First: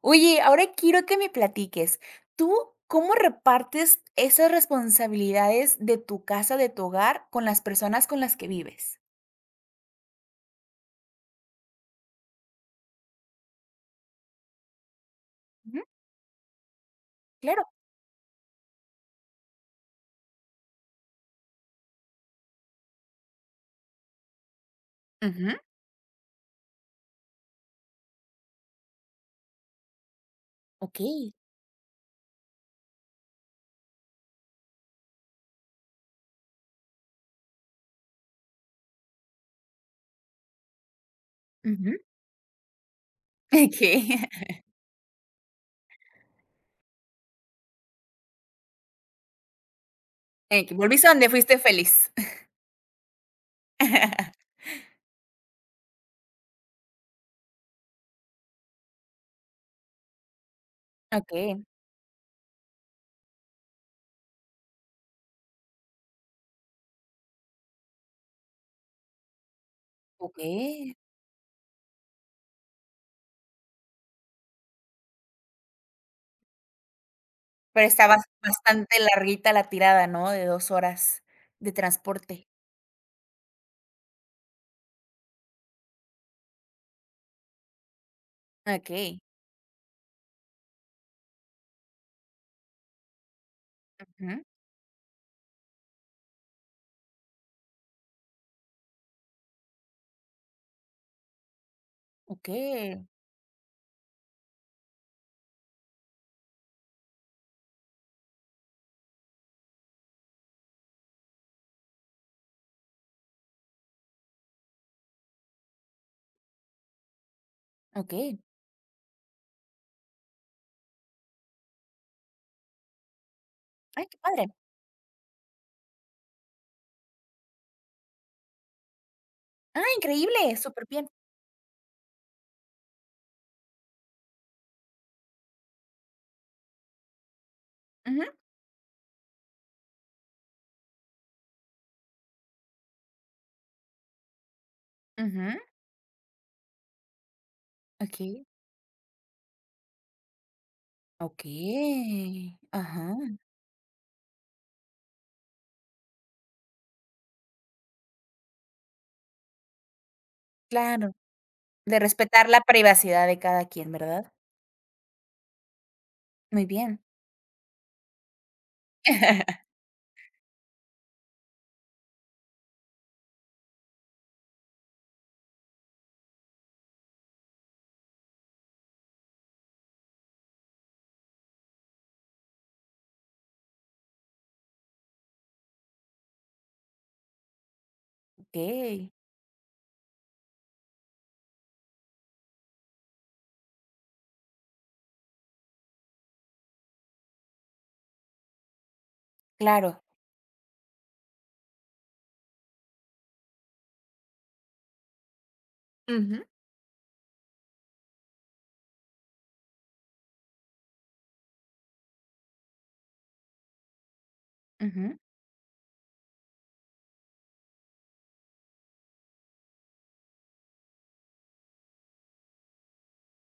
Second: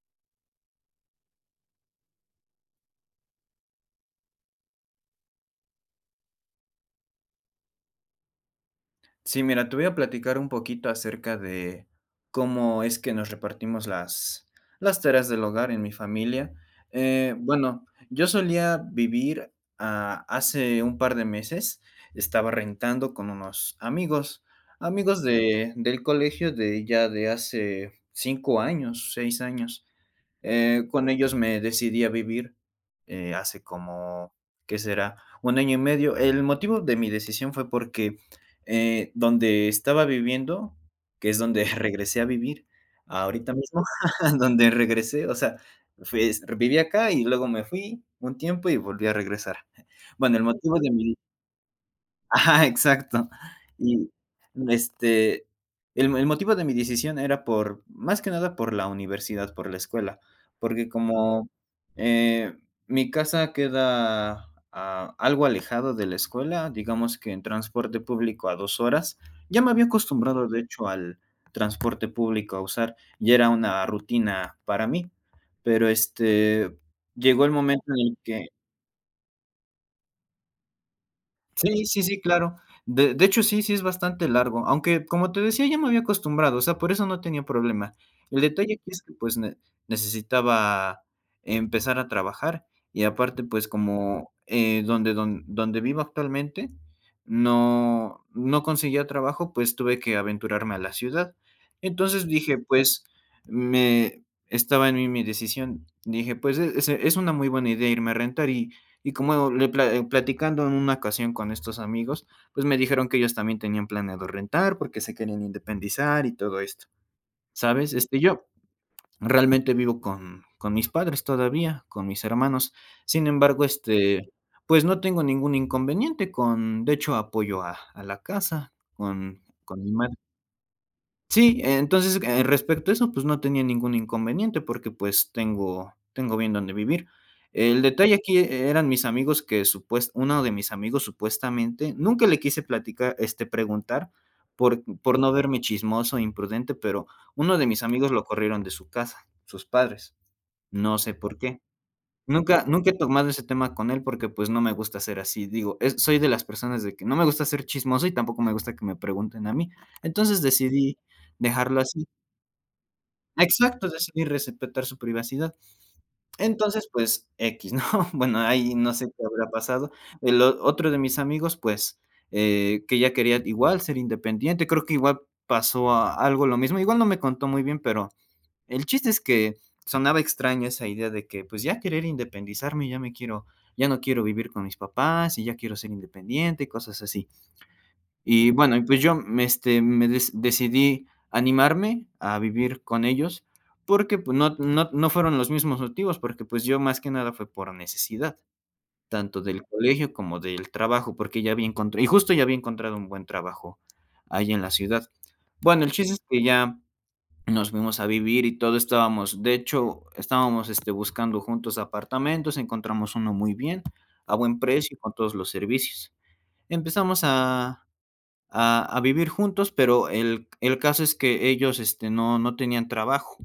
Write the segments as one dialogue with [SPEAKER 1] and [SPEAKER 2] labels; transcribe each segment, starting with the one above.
[SPEAKER 1] Oye, ahora quiero que me platiques, ¿tú cómo repartes esas responsabilidades de tu casa, de tu hogar, con las personas con las que vives?
[SPEAKER 2] Sí, mira, te voy a platicar un poquito acerca de cómo es que nos repartimos las tareas del hogar
[SPEAKER 1] Ujú.
[SPEAKER 2] en mi familia.
[SPEAKER 1] Claro.
[SPEAKER 2] Bueno, yo solía vivir hace un par de meses, estaba rentando con unos amigos, amigos
[SPEAKER 1] Ujú.
[SPEAKER 2] del colegio de ya de hace 5 años, 6 años. Con
[SPEAKER 1] Okey.
[SPEAKER 2] ellos me decidí a vivir hace como, ¿qué será? Un año y medio. El motivo de mi decisión fue porque donde estaba viviendo, que es donde
[SPEAKER 1] Ujú.
[SPEAKER 2] regresé a vivir ahorita mismo,
[SPEAKER 1] Okey.
[SPEAKER 2] donde regresé, o sea, pues, viví acá y luego me fui un tiempo y volví a regresar. Bueno, el
[SPEAKER 1] Que
[SPEAKER 2] motivo de
[SPEAKER 1] volviste a
[SPEAKER 2] mi.
[SPEAKER 1] donde fuiste feliz.
[SPEAKER 2] Ajá, exacto. Y, este, el motivo de mi decisión era por más que nada por la universidad, por la escuela, porque como,
[SPEAKER 1] Okey,
[SPEAKER 2] eh, mi casa queda, algo alejado de la escuela, digamos que en transporte público a 2 horas. Ya me había acostumbrado, de hecho,
[SPEAKER 1] okey.
[SPEAKER 2] al transporte público a usar, ya era una rutina para mí, pero, este, llegó el momento
[SPEAKER 1] Pero está
[SPEAKER 2] en el que.
[SPEAKER 1] bastante larguita la tirada, ¿no? De 2 horas de
[SPEAKER 2] Sí, sí, sí,
[SPEAKER 1] transporte.
[SPEAKER 2] claro. De hecho, sí, sí es bastante largo, aunque, como te decía, ya me había acostumbrado, o sea, por eso no tenía problema. El detalle aquí es que,
[SPEAKER 1] Okey.
[SPEAKER 2] pues, ne necesitaba empezar a trabajar y aparte, pues, como,
[SPEAKER 1] Ujú.
[SPEAKER 2] donde donde vivo actualmente no conseguía trabajo, pues, tuve que aventurarme a la ciudad. Entonces dije,
[SPEAKER 1] Okey,
[SPEAKER 2] pues, me estaba en mí mi decisión. Dije, pues, es una muy buena idea irme a rentar y como le pla- platicando en una ocasión con estos amigos, pues me dijeron que ellos también tenían planeado rentar porque se querían independizar y todo esto. ¿Sabes? Este,
[SPEAKER 1] okey.
[SPEAKER 2] yo realmente vivo con mis padres todavía, con mis hermanos. Sin embargo,
[SPEAKER 1] Ay, qué
[SPEAKER 2] este,
[SPEAKER 1] padre.
[SPEAKER 2] pues no tengo ningún inconveniente con, de hecho, apoyo a la casa,
[SPEAKER 1] Ah,
[SPEAKER 2] con mi madre.
[SPEAKER 1] increíble, superbién.
[SPEAKER 2] Sí, entonces, respecto a eso, pues, no tenía ningún inconveniente porque, pues, tengo bien donde vivir. El detalle
[SPEAKER 1] Ujú,
[SPEAKER 2] aquí eran mis amigos que supues uno de mis amigos supuestamente, nunca le quise platicar, este, preguntar por no
[SPEAKER 1] ujú.
[SPEAKER 2] verme chismoso, imprudente, pero uno de mis amigos lo
[SPEAKER 1] Okey.
[SPEAKER 2] corrieron de su casa, sus padres, no sé por qué.
[SPEAKER 1] Okey,
[SPEAKER 2] Nunca he tomado
[SPEAKER 1] ajá,
[SPEAKER 2] ese tema con él porque, pues, no me gusta ser así. Digo, es soy de las personas de que no me gusta ser chismoso y tampoco me gusta que me pregunten a mí. Entonces, decidí
[SPEAKER 1] claro,
[SPEAKER 2] dejarlo
[SPEAKER 1] de
[SPEAKER 2] así.
[SPEAKER 1] respetar la privacidad de cada
[SPEAKER 2] Exacto,
[SPEAKER 1] quien,
[SPEAKER 2] decidí
[SPEAKER 1] ¿verdad?
[SPEAKER 2] respetar su privacidad.
[SPEAKER 1] Muy
[SPEAKER 2] Entonces,
[SPEAKER 1] bien.
[SPEAKER 2] pues, x ¿no? Bueno, ahí no sé qué habrá pasado. El o otro de mis amigos, pues, que ya quería igual ser independiente. Creo que igual pasó a algo lo mismo. Igual no me contó muy bien, pero el chiste es que sonaba extraña esa idea de que pues ya querer independizarme, ya me quiero, ya no quiero vivir con mis papás y ya quiero ser independiente y cosas así. Y bueno, y pues
[SPEAKER 1] Okey,
[SPEAKER 2] yo me, este, me des- decidí animarme a vivir con ellos porque pues, no, no, no fueron los mismos motivos, porque pues yo más que nada fue por necesidad, tanto del
[SPEAKER 1] claro.
[SPEAKER 2] colegio como del trabajo, porque ya había encontrado, y justo ya había encontrado un buen trabajo ahí en la ciudad. Bueno, el chiste es que
[SPEAKER 1] Ujú.
[SPEAKER 2] ya nos fuimos a vivir y todo estábamos de hecho, estábamos, este, buscando juntos apartamentos, encontramos uno muy bien, a buen precio y con
[SPEAKER 1] Ujú,
[SPEAKER 2] todos los servicios. Empezamos a vivir juntos, pero el caso es que ellos, este, no tenían trabajo.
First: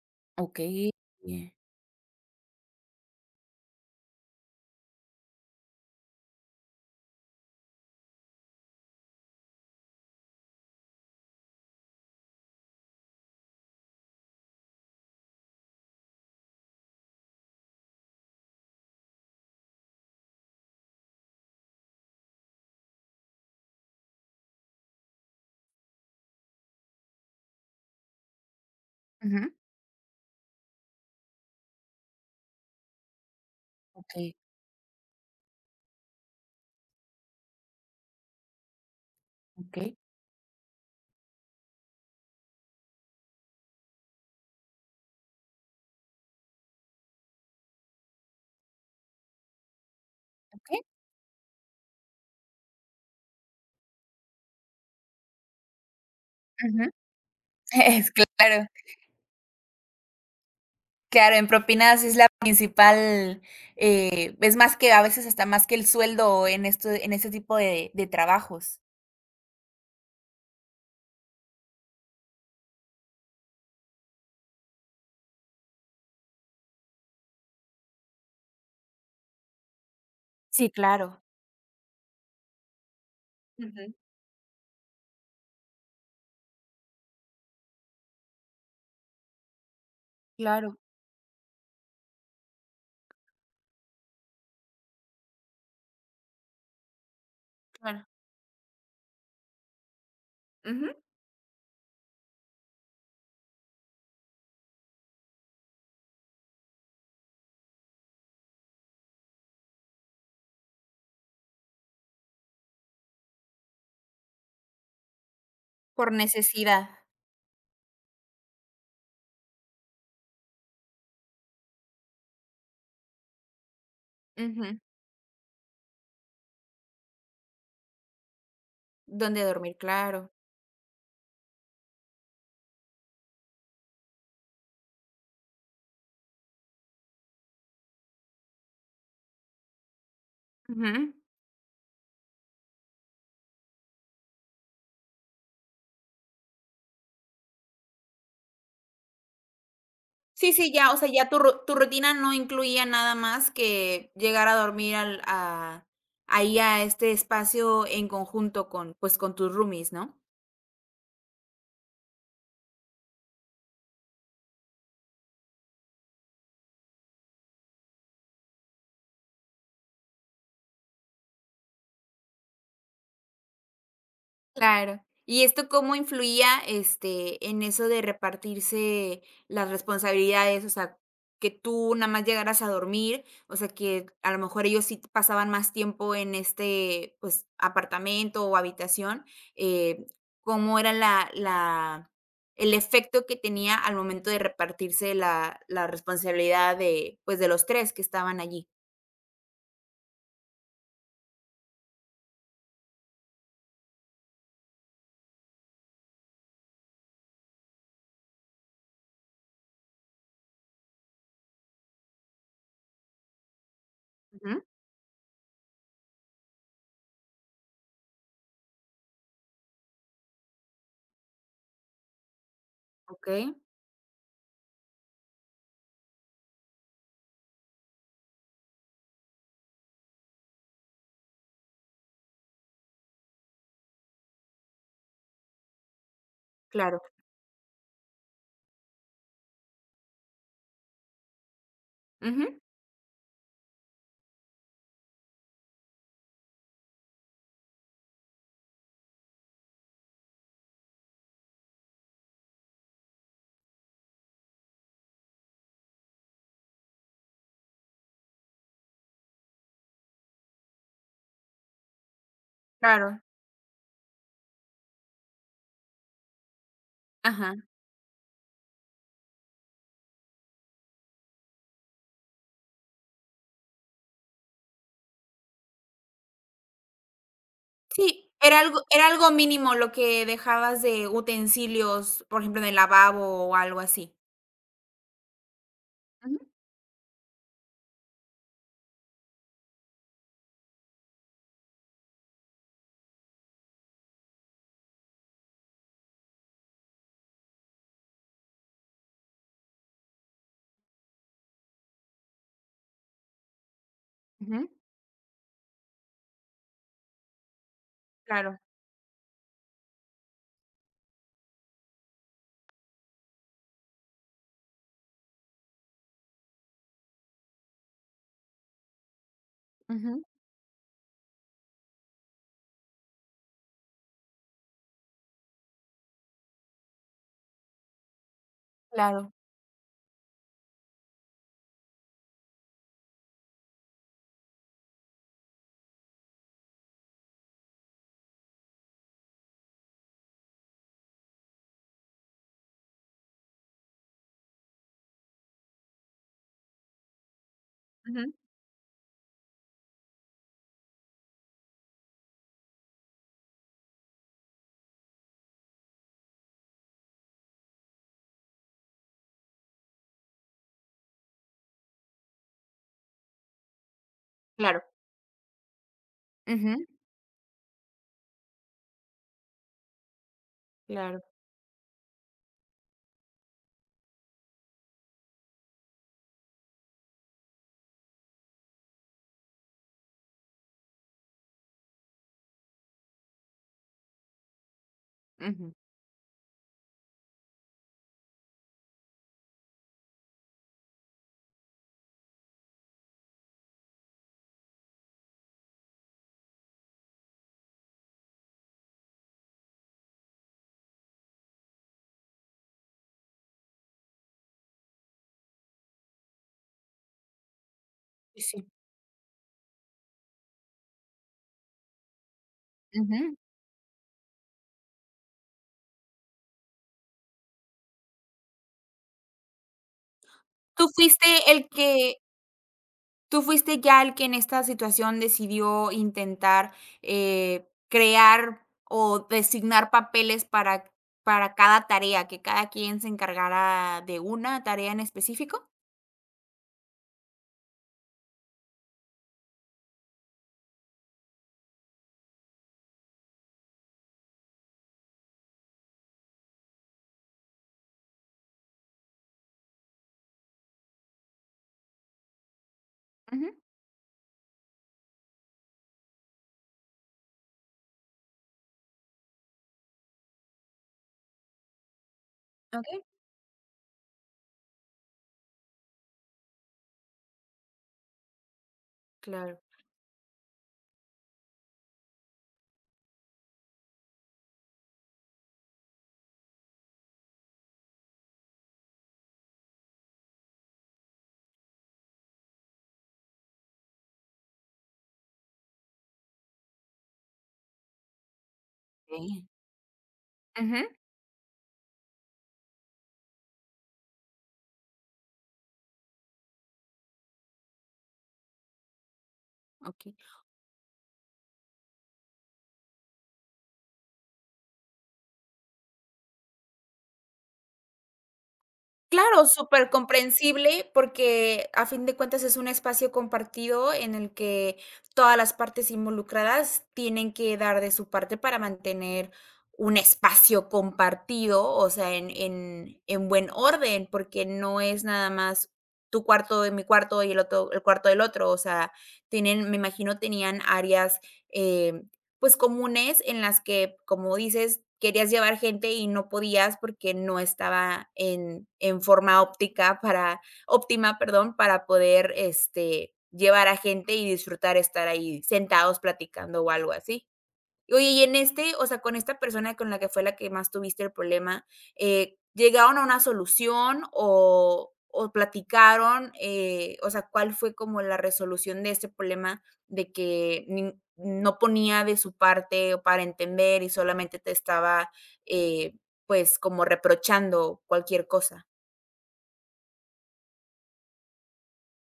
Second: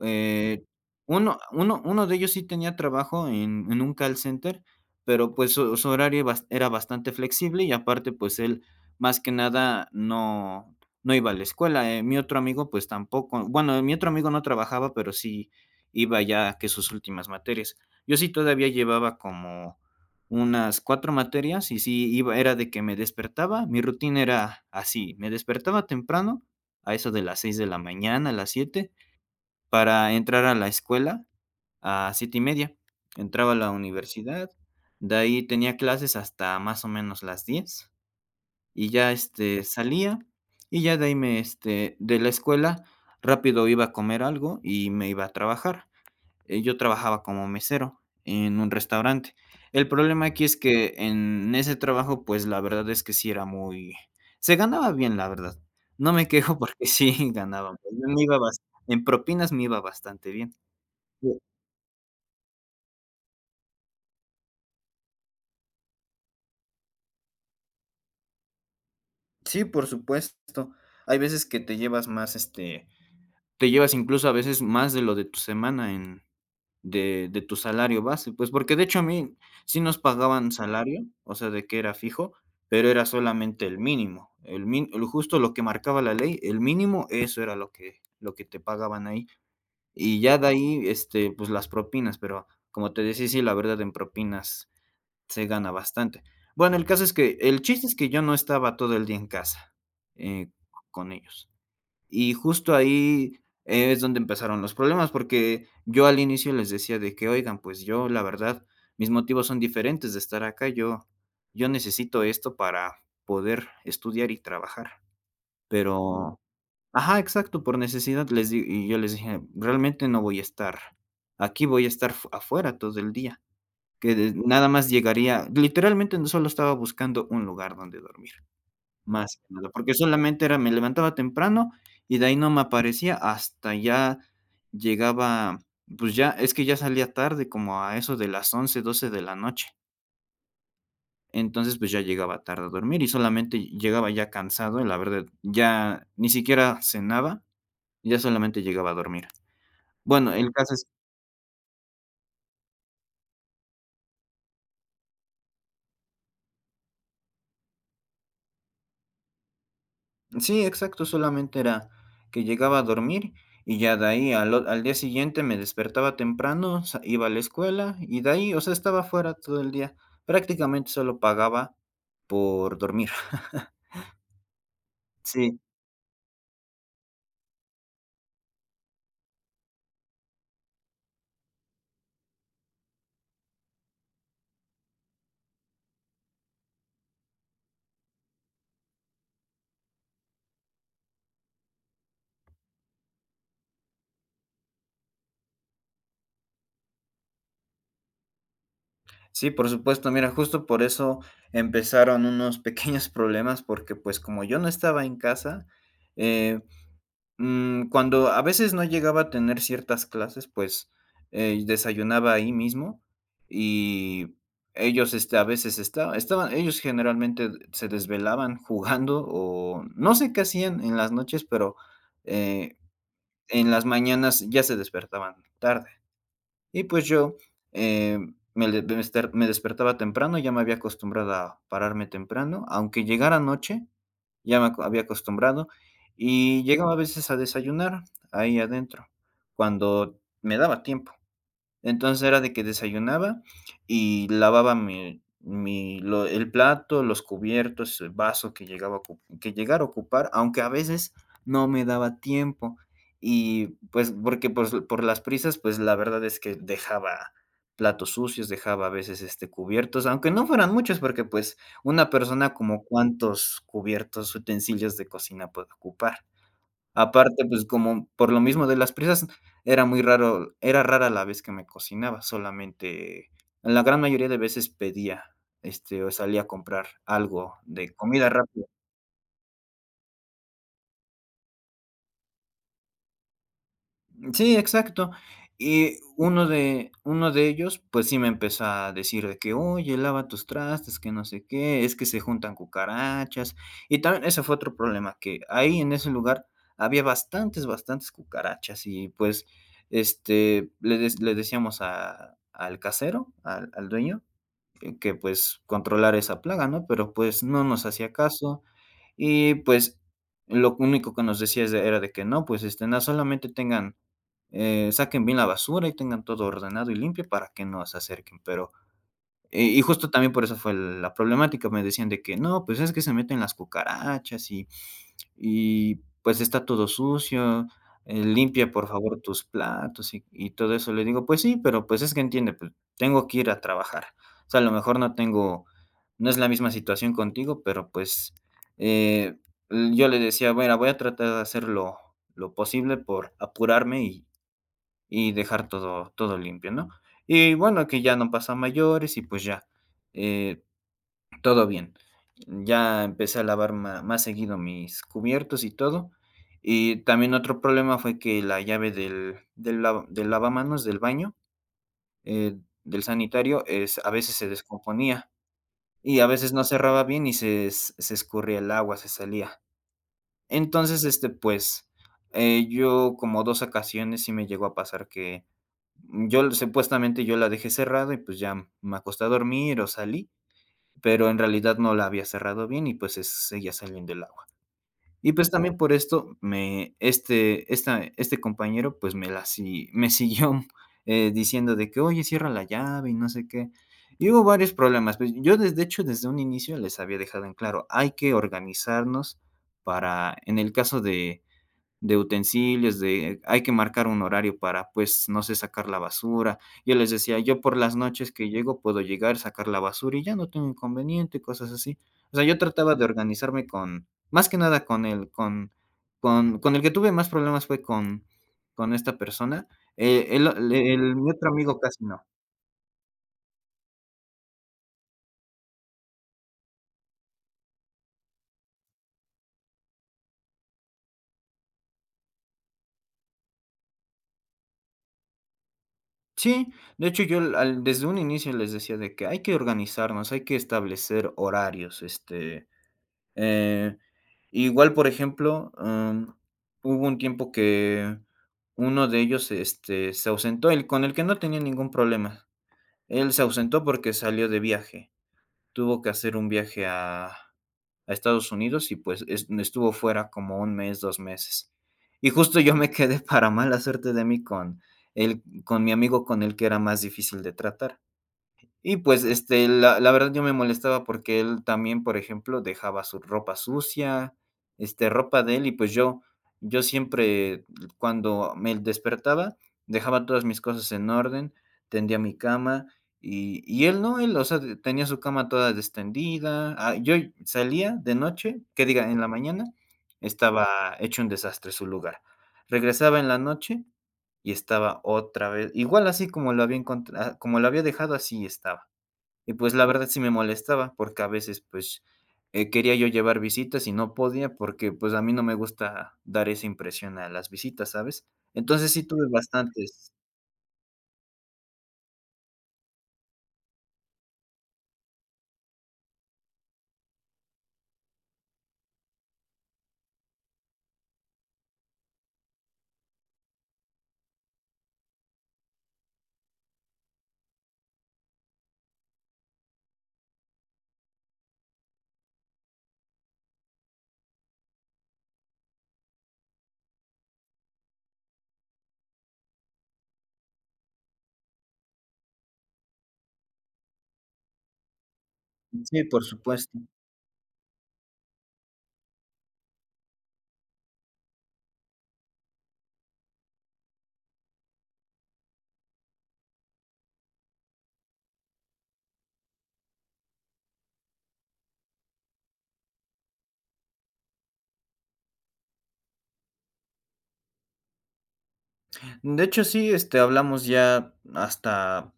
[SPEAKER 2] Eh,
[SPEAKER 1] okey, bien.
[SPEAKER 2] uno de ellos sí tenía trabajo en un call center, pero, pues, su horario bas era bastante flexible y aparte, pues, él más que nada no iba a la escuela, mi otro amigo, pues, tampoco. Bueno, mi otro amigo no trabajaba, pero sí iba ya que sus últimas materias. Yo sí todavía llevaba como unas 4 materias y sí iba era de que me despertaba, mi rutina era así, me despertaba temprano, a eso de las 6 de la mañana, a las 7
[SPEAKER 1] Ujú,
[SPEAKER 2] para entrar a la escuela a 7:30. Entraba a la
[SPEAKER 1] okey,
[SPEAKER 2] universidad, de ahí tenía clases hasta más o menos las 10 y ya, este,
[SPEAKER 1] okey,
[SPEAKER 2] salía y ya de ahí me, este, de la escuela rápido iba a comer algo y me iba a trabajar. Yo trabajaba como mesero en un restaurante. El problema aquí es
[SPEAKER 1] okey,
[SPEAKER 2] que en ese trabajo, pues, la verdad es que sí era muy se ganaba bien, la verdad. No me quejo porque
[SPEAKER 1] ujú.
[SPEAKER 2] sí ganaba, pues,
[SPEAKER 1] Es
[SPEAKER 2] me iba bas
[SPEAKER 1] claro,
[SPEAKER 2] en propinas me iba bastante bien.
[SPEAKER 1] claro,
[SPEAKER 2] Bu.
[SPEAKER 1] en propinas es la principal, es más que a veces hasta más que el sueldo en esto en este tipo de trabajos.
[SPEAKER 2] Sí, por supuesto. Hay veces que te llevas más, este, te llevas incluso a veces más de lo de tu semana en de tu salario base, pues, porque de hecho a mí sí nos pagaban
[SPEAKER 1] Sí,
[SPEAKER 2] salario,
[SPEAKER 1] claro.
[SPEAKER 2] o sea, de que era fijo, pero era solamente el
[SPEAKER 1] Ujú,
[SPEAKER 2] mínimo, el min el justo lo que marcaba la ley, el mínimo, eso era lo que te pagaban ahí. Y ya de
[SPEAKER 1] claro,
[SPEAKER 2] ahí, este, pues, las propinas, pero como te decía, sí, la verdad en propinas. Se gana bastante. Bueno, el caso es que el chiste es
[SPEAKER 1] claro.
[SPEAKER 2] que yo no estaba todo el día en casa, eh,
[SPEAKER 1] Ujú,
[SPEAKER 2] con ellos. Y justo ahí es donde empezaron los problemas, porque yo al inicio les decía de que: "Oigan, pues yo, la verdad, mis motivos son diferentes de estar acá. Yo necesito esto para poder estudiar y trabajar". Claro.
[SPEAKER 1] por
[SPEAKER 2] Pero
[SPEAKER 1] necesidad.
[SPEAKER 2] ajá, exacto, por necesidad les di y yo les dije: "Realmente no voy a estar aquí, voy a estar f afuera todo el día" que de nada
[SPEAKER 1] Ujú,
[SPEAKER 2] más llegaría literalmente no solo estaba buscando un lugar donde dormir, más
[SPEAKER 1] dónde
[SPEAKER 2] que nada,
[SPEAKER 1] dormir,
[SPEAKER 2] porque
[SPEAKER 1] claro.
[SPEAKER 2] solamente era me levantaba temprano y de ahí no me aparecía hasta ya llegaba, pues ya es que ya salía tarde, como a eso de las 11 12 de la noche.
[SPEAKER 1] Ujú.
[SPEAKER 2] Entonces, pues ya llegaba tarde a dormir y solamente llegaba ya cansado, la verdad, ya ni siquiera cenaba, ya solamente llegaba a dormir. Bueno, el
[SPEAKER 1] Sí, sí,
[SPEAKER 2] caso es.
[SPEAKER 1] ya, o sea, ya tu ru tu rutina no incluía nada más que llegar a dormir al a ahí a este espacio en conjunto con, pues, con tus roomies, ¿no?
[SPEAKER 2] Sí, exacto, solamente era que llegaba a dormir y ya de ahí al, o- al día siguiente me despertaba temprano, sa- iba a la escuela y de ahí, o sea, estaba fuera todo el día. Prácticamente solo pagaba por dormir.
[SPEAKER 1] Claro. ¿Y
[SPEAKER 2] Sí,
[SPEAKER 1] esto cómo influía, este, en eso de repartirse las responsabilidades? O sea, que tú nada más llegaras a dormir, o sea, que a lo mejor ellos sí pasaban más tiempo en este, pues, apartamento o habitación, eh, ¿cómo era la el efecto que tenía al momento de repartirse la responsabilidad de, pues, de los 3 que estaban allí?
[SPEAKER 2] sí, por supuesto. Mira, justo por eso empezaron unos pequeños problemas porque pues como yo no estaba en casa, eh, cuando a veces no llegaba a tener ciertas clases, pues, desayunaba ahí mismo y
[SPEAKER 1] Ujú,
[SPEAKER 2] ellos, este, a veces esta estaban ellos generalmente se desvelaban jugando o no sé qué hacían en las noches, pero, eh,
[SPEAKER 1] okey,
[SPEAKER 2] en las mañanas ya se despertaban tarde. Y pues yo, eh, me le me ester me despertaba temprano, ya me había acostumbrado a pararme temprano, aunque llegara noche ya me aco había acostumbrado, y llegaba a
[SPEAKER 1] claro.
[SPEAKER 2] veces a desayunar ahí adentro, cuando me daba tiempo. Entonces era
[SPEAKER 1] Ujú,
[SPEAKER 2] de que desayunaba y lavaba mi lo el plato, los cubiertos, el vaso que llegaba a ocu que llegara a ocupar, aunque a veces no me daba tiempo. Y, pues, porque, pues, por las prisas, pues, la verdad es que dejaba platos sucios, dejaba a veces, este, cubiertos, aunque no fueran muchos, porque, pues, una persona como
[SPEAKER 1] claro.
[SPEAKER 2] cuántos cubiertos, utensilios de cocina puede ocupar. Aparte,
[SPEAKER 1] Ajá.
[SPEAKER 2] pues, como por lo mismo de las prisas, era muy raro era rara la vez que me cocinaba, solamente la gran mayoría de veces pedía, este, o salía a comprar algo de comida
[SPEAKER 1] Sí,
[SPEAKER 2] rápida.
[SPEAKER 1] era algo mínimo lo que dejabas de utensilios, por ejemplo, en el lavabo o algo así.
[SPEAKER 2] Sí, exacto. Y
[SPEAKER 1] Ujú,
[SPEAKER 2] uno de ellos, pues sí me empezó a decir de que: "Oye, lava tus trastes, que no sé qué, es que se juntan cucarachas". Y también ese fue otro problema, que ahí en ese lugar había bastantes, bastantes cucarachas y, pues, este, le dec le decíamos a al casero, al al dueño,
[SPEAKER 1] ujú.
[SPEAKER 2] que, pues, controlar esa plaga, ¿no? Pero, pues, no nos hacía
[SPEAKER 1] Claro.
[SPEAKER 2] caso y, pues, lo único que nos decía es de era de que no, pues, este, no solamente tengan saquen bien la basura y tengan todo ordenado y limpio para que no se acerquen, pero y justo
[SPEAKER 1] Ujú.
[SPEAKER 2] también por eso fue la problemática, me decían de que: "No, pues es que se meten las cucarachas y pues está todo sucio, limpia por favor
[SPEAKER 1] Claro.
[SPEAKER 2] tus platos", y todo eso. Le digo: "Pues sí, pero pues es que entiende, pues tengo que ir a trabajar. O sea, a lo mejor no tengo no es la misma situación contigo, pero pues", eh, yo le decía: bueno voy a tratar de hacer lo posible por apurarme y dejar todo todo limpio, ¿no? Y bueno, que ya no
[SPEAKER 1] Ujú.
[SPEAKER 2] pasa a mayores y pues ya, eh, todo bien. Ya empecé a lavar ma más seguido mis cubiertos y todo. Y también otro problema fue que la llave del del lava del lavamanos del baño, eh, del sanitario, es a veces se
[SPEAKER 1] Claro.
[SPEAKER 2] descomponía y a veces no
[SPEAKER 1] Ujú.
[SPEAKER 2] cerraba bien y se escurría el agua, se salía. Entonces,
[SPEAKER 1] Claro.
[SPEAKER 2] este, pues, yo como 2 ocasiones sí me llegó a pasar que mm, Yo supuestamente yo la dejé cerrado y pues ya me acosté a dormir o salí, pero en realidad no la había cerrado bien y pues es seguía saliendo el agua. Y pues
[SPEAKER 1] Ujú.
[SPEAKER 2] también por esto me este esta este compañero pues me la si me siguió, diciendo de que: "Oye, cierra la llave y no sé qué". Y hubo varios problemas, pues yo desde de hecho desde un inicio les había dejado en claro, hay que organizarnos para en el caso de utensilios, de hay que marcar un horario para, pues, no sé, sacar la basura. Yo les decía, yo por las noches
[SPEAKER 1] Sí,
[SPEAKER 2] que
[SPEAKER 1] sí.
[SPEAKER 2] llego puedo llegar, sacar la basura y ya no tengo inconveniente, cosas así. O sea, yo trataba de
[SPEAKER 1] Ujú.
[SPEAKER 2] organizarme con, más que nada con el que tuve más problemas fue con esta persona.
[SPEAKER 1] Tú fuiste
[SPEAKER 2] Mi otro
[SPEAKER 1] el
[SPEAKER 2] amigo casi
[SPEAKER 1] que
[SPEAKER 2] no.
[SPEAKER 1] tú fuiste ya el que en esta situación decidió intentar, crear o designar papeles para cada tarea, que cada quien se encargara de una tarea en específico.
[SPEAKER 2] Sí, de hecho desde un inicio les decía de que hay que organizarnos, hay que establecer horarios, este. Eh, Igual, por ejemplo, hubo un tiempo que uno de ellos, este, se ausentó, el con el que no tenía ningún problema. Él se
[SPEAKER 1] Ujú.
[SPEAKER 2] ausentó porque salió de viaje. Tuvo que hacer un viaje a Estados Unidos y, pues, es estuvo fuera como un mes, 2 meses. Y justo yo me
[SPEAKER 1] Okey,
[SPEAKER 2] quedé para mala suerte de mí con mi amigo con el que era más difícil de tratar. Y pues,
[SPEAKER 1] claro.
[SPEAKER 2] este, la verdad yo me molestaba porque él también, por ejemplo, dejaba su ropa sucia, este, ropa de él y pues yo siempre cuando me despertaba, dejaba todas mis cosas en orden, tendía mi cama y él no, él, o sea, tenía su cama toda destendida. Ah, yo salía de noche, que diga, en la
[SPEAKER 1] Ok.
[SPEAKER 2] mañana, estaba
[SPEAKER 1] Ujú,
[SPEAKER 2] hecho un desastre su lugar. Regresaba en la noche y estaba otra vez, igual así como lo había como lo había dejado, así estaba. Y pues la verdad
[SPEAKER 1] okey.
[SPEAKER 2] sí me molestaba, porque a veces, pues, quería yo llevar visitas y no podía porque, pues, a mí no me gusta dar esa impresión a las visitas, ¿sabes? Entonces sí tuve
[SPEAKER 1] Claro, súper
[SPEAKER 2] bastantes.
[SPEAKER 1] comprensible porque a fin de cuentas es un espacio compartido en el que todas las partes involucradas tienen que dar de su parte para mantener un espacio compartido, o sea, en en buen orden, porque no es nada más tu cuarto de mi cuarto y el otro el cuarto del otro, o sea, tienen, me imagino, tenían áreas, eh, pues, comunes en las que, como dices, querías llevar gente y no podías porque no estaba en forma óptica para óptima, perdón, para poder, este, llevar a gente y disfrutar estar ahí sentados
[SPEAKER 2] Sí, por
[SPEAKER 1] platicando o
[SPEAKER 2] supuesto.
[SPEAKER 1] algo así. Oye, y en este, o sea, con esta persona con la que fue la que más tuviste el problema, ¿llegaron a una solución o platicaron? O sea, ¿cuál fue como la resolución de este problema de que nin no ponía de su parte para entender y solamente te estaba, eh, pues, como reprochando cualquier cosa?
[SPEAKER 2] De hecho, sí, este, hablamos ya hasta,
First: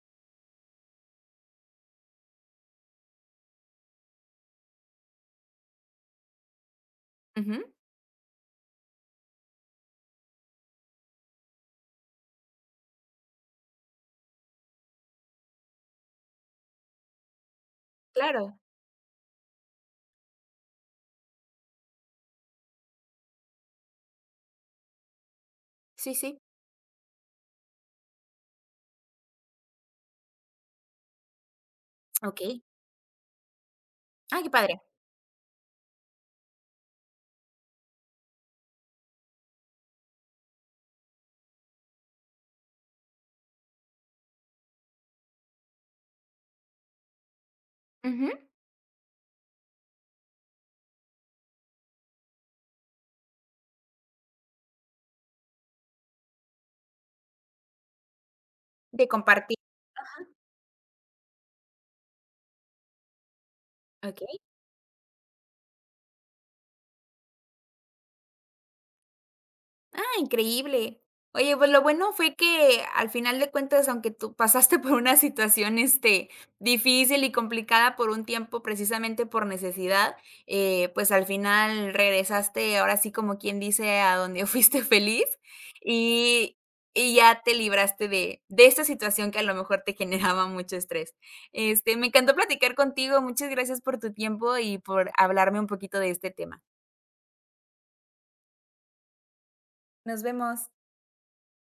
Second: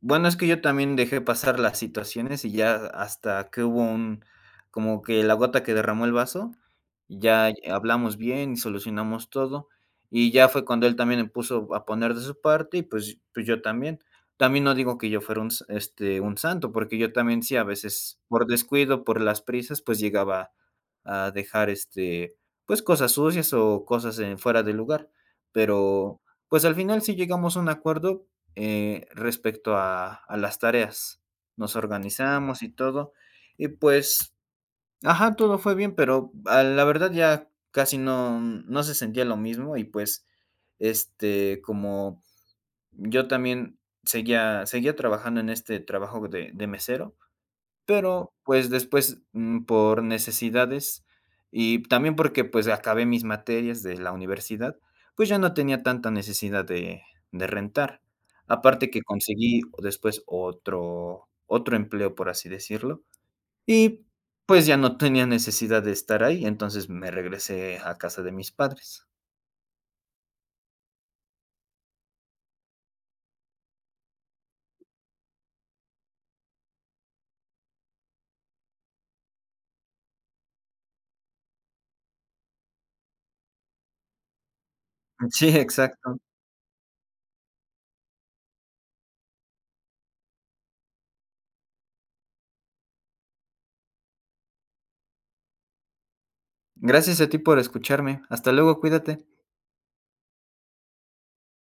[SPEAKER 2] bueno, es que yo también dejé pasar las situaciones y ya hasta que hubo un, como que la gota que derramó el vaso, ya
[SPEAKER 1] Ujú,
[SPEAKER 2] hablamos bien y solucionamos todo. Y ya fue cuando él también me puso a poner de su parte y pues, pues yo también. También no digo que yo fuera un, este, un santo, porque yo también sí, a veces por
[SPEAKER 1] claro.
[SPEAKER 2] descuido, por las prisas, pues llegaba a dejar, este, pues cosas sucias o cosas en, fuera de lugar.
[SPEAKER 1] Sí,
[SPEAKER 2] Pero
[SPEAKER 1] sí.
[SPEAKER 2] pues al final sí llegamos a un acuerdo, respecto a las tareas. Nos
[SPEAKER 1] Okey.
[SPEAKER 2] organizamos y todo, y pues,
[SPEAKER 1] Ah, qué padre.
[SPEAKER 2] ajá, todo fue bien, pero a la verdad ya casi no se sentía lo mismo y pues, este, como yo también seguía trabajando en este trabajo de mesero,
[SPEAKER 1] Ujú.
[SPEAKER 2] pero, pues, después, por necesidades y también porque, pues, acabé mis materias de la universidad, pues, ya no tenía tanta necesidad de rentar. Aparte que
[SPEAKER 1] De compartir.
[SPEAKER 2] conseguí
[SPEAKER 1] Ajá.
[SPEAKER 2] después otro empleo, por así decirlo, y,
[SPEAKER 1] Okey.
[SPEAKER 2] pues, ya no tenía necesidad de estar ahí, entonces me regresé a casa de mis padres.
[SPEAKER 1] Ah, increíble. Oye, pues lo bueno fue que al final de cuentas, aunque tú pasaste por una situación, este, difícil y complicada por un tiempo, precisamente por necesidad, pues al final regresaste, ahora sí como quien dice, a donde fuiste feliz
[SPEAKER 2] Sí, exacto.
[SPEAKER 1] y, y ya te libraste de esta situación que a lo mejor te generaba mucho estrés. Este, me encantó platicar contigo, muchas gracias por tu tiempo y por hablarme un poquito de este tema.
[SPEAKER 2] Gracias a ti por escucharme. Hasta luego, cuídate.
[SPEAKER 1] Nos vemos.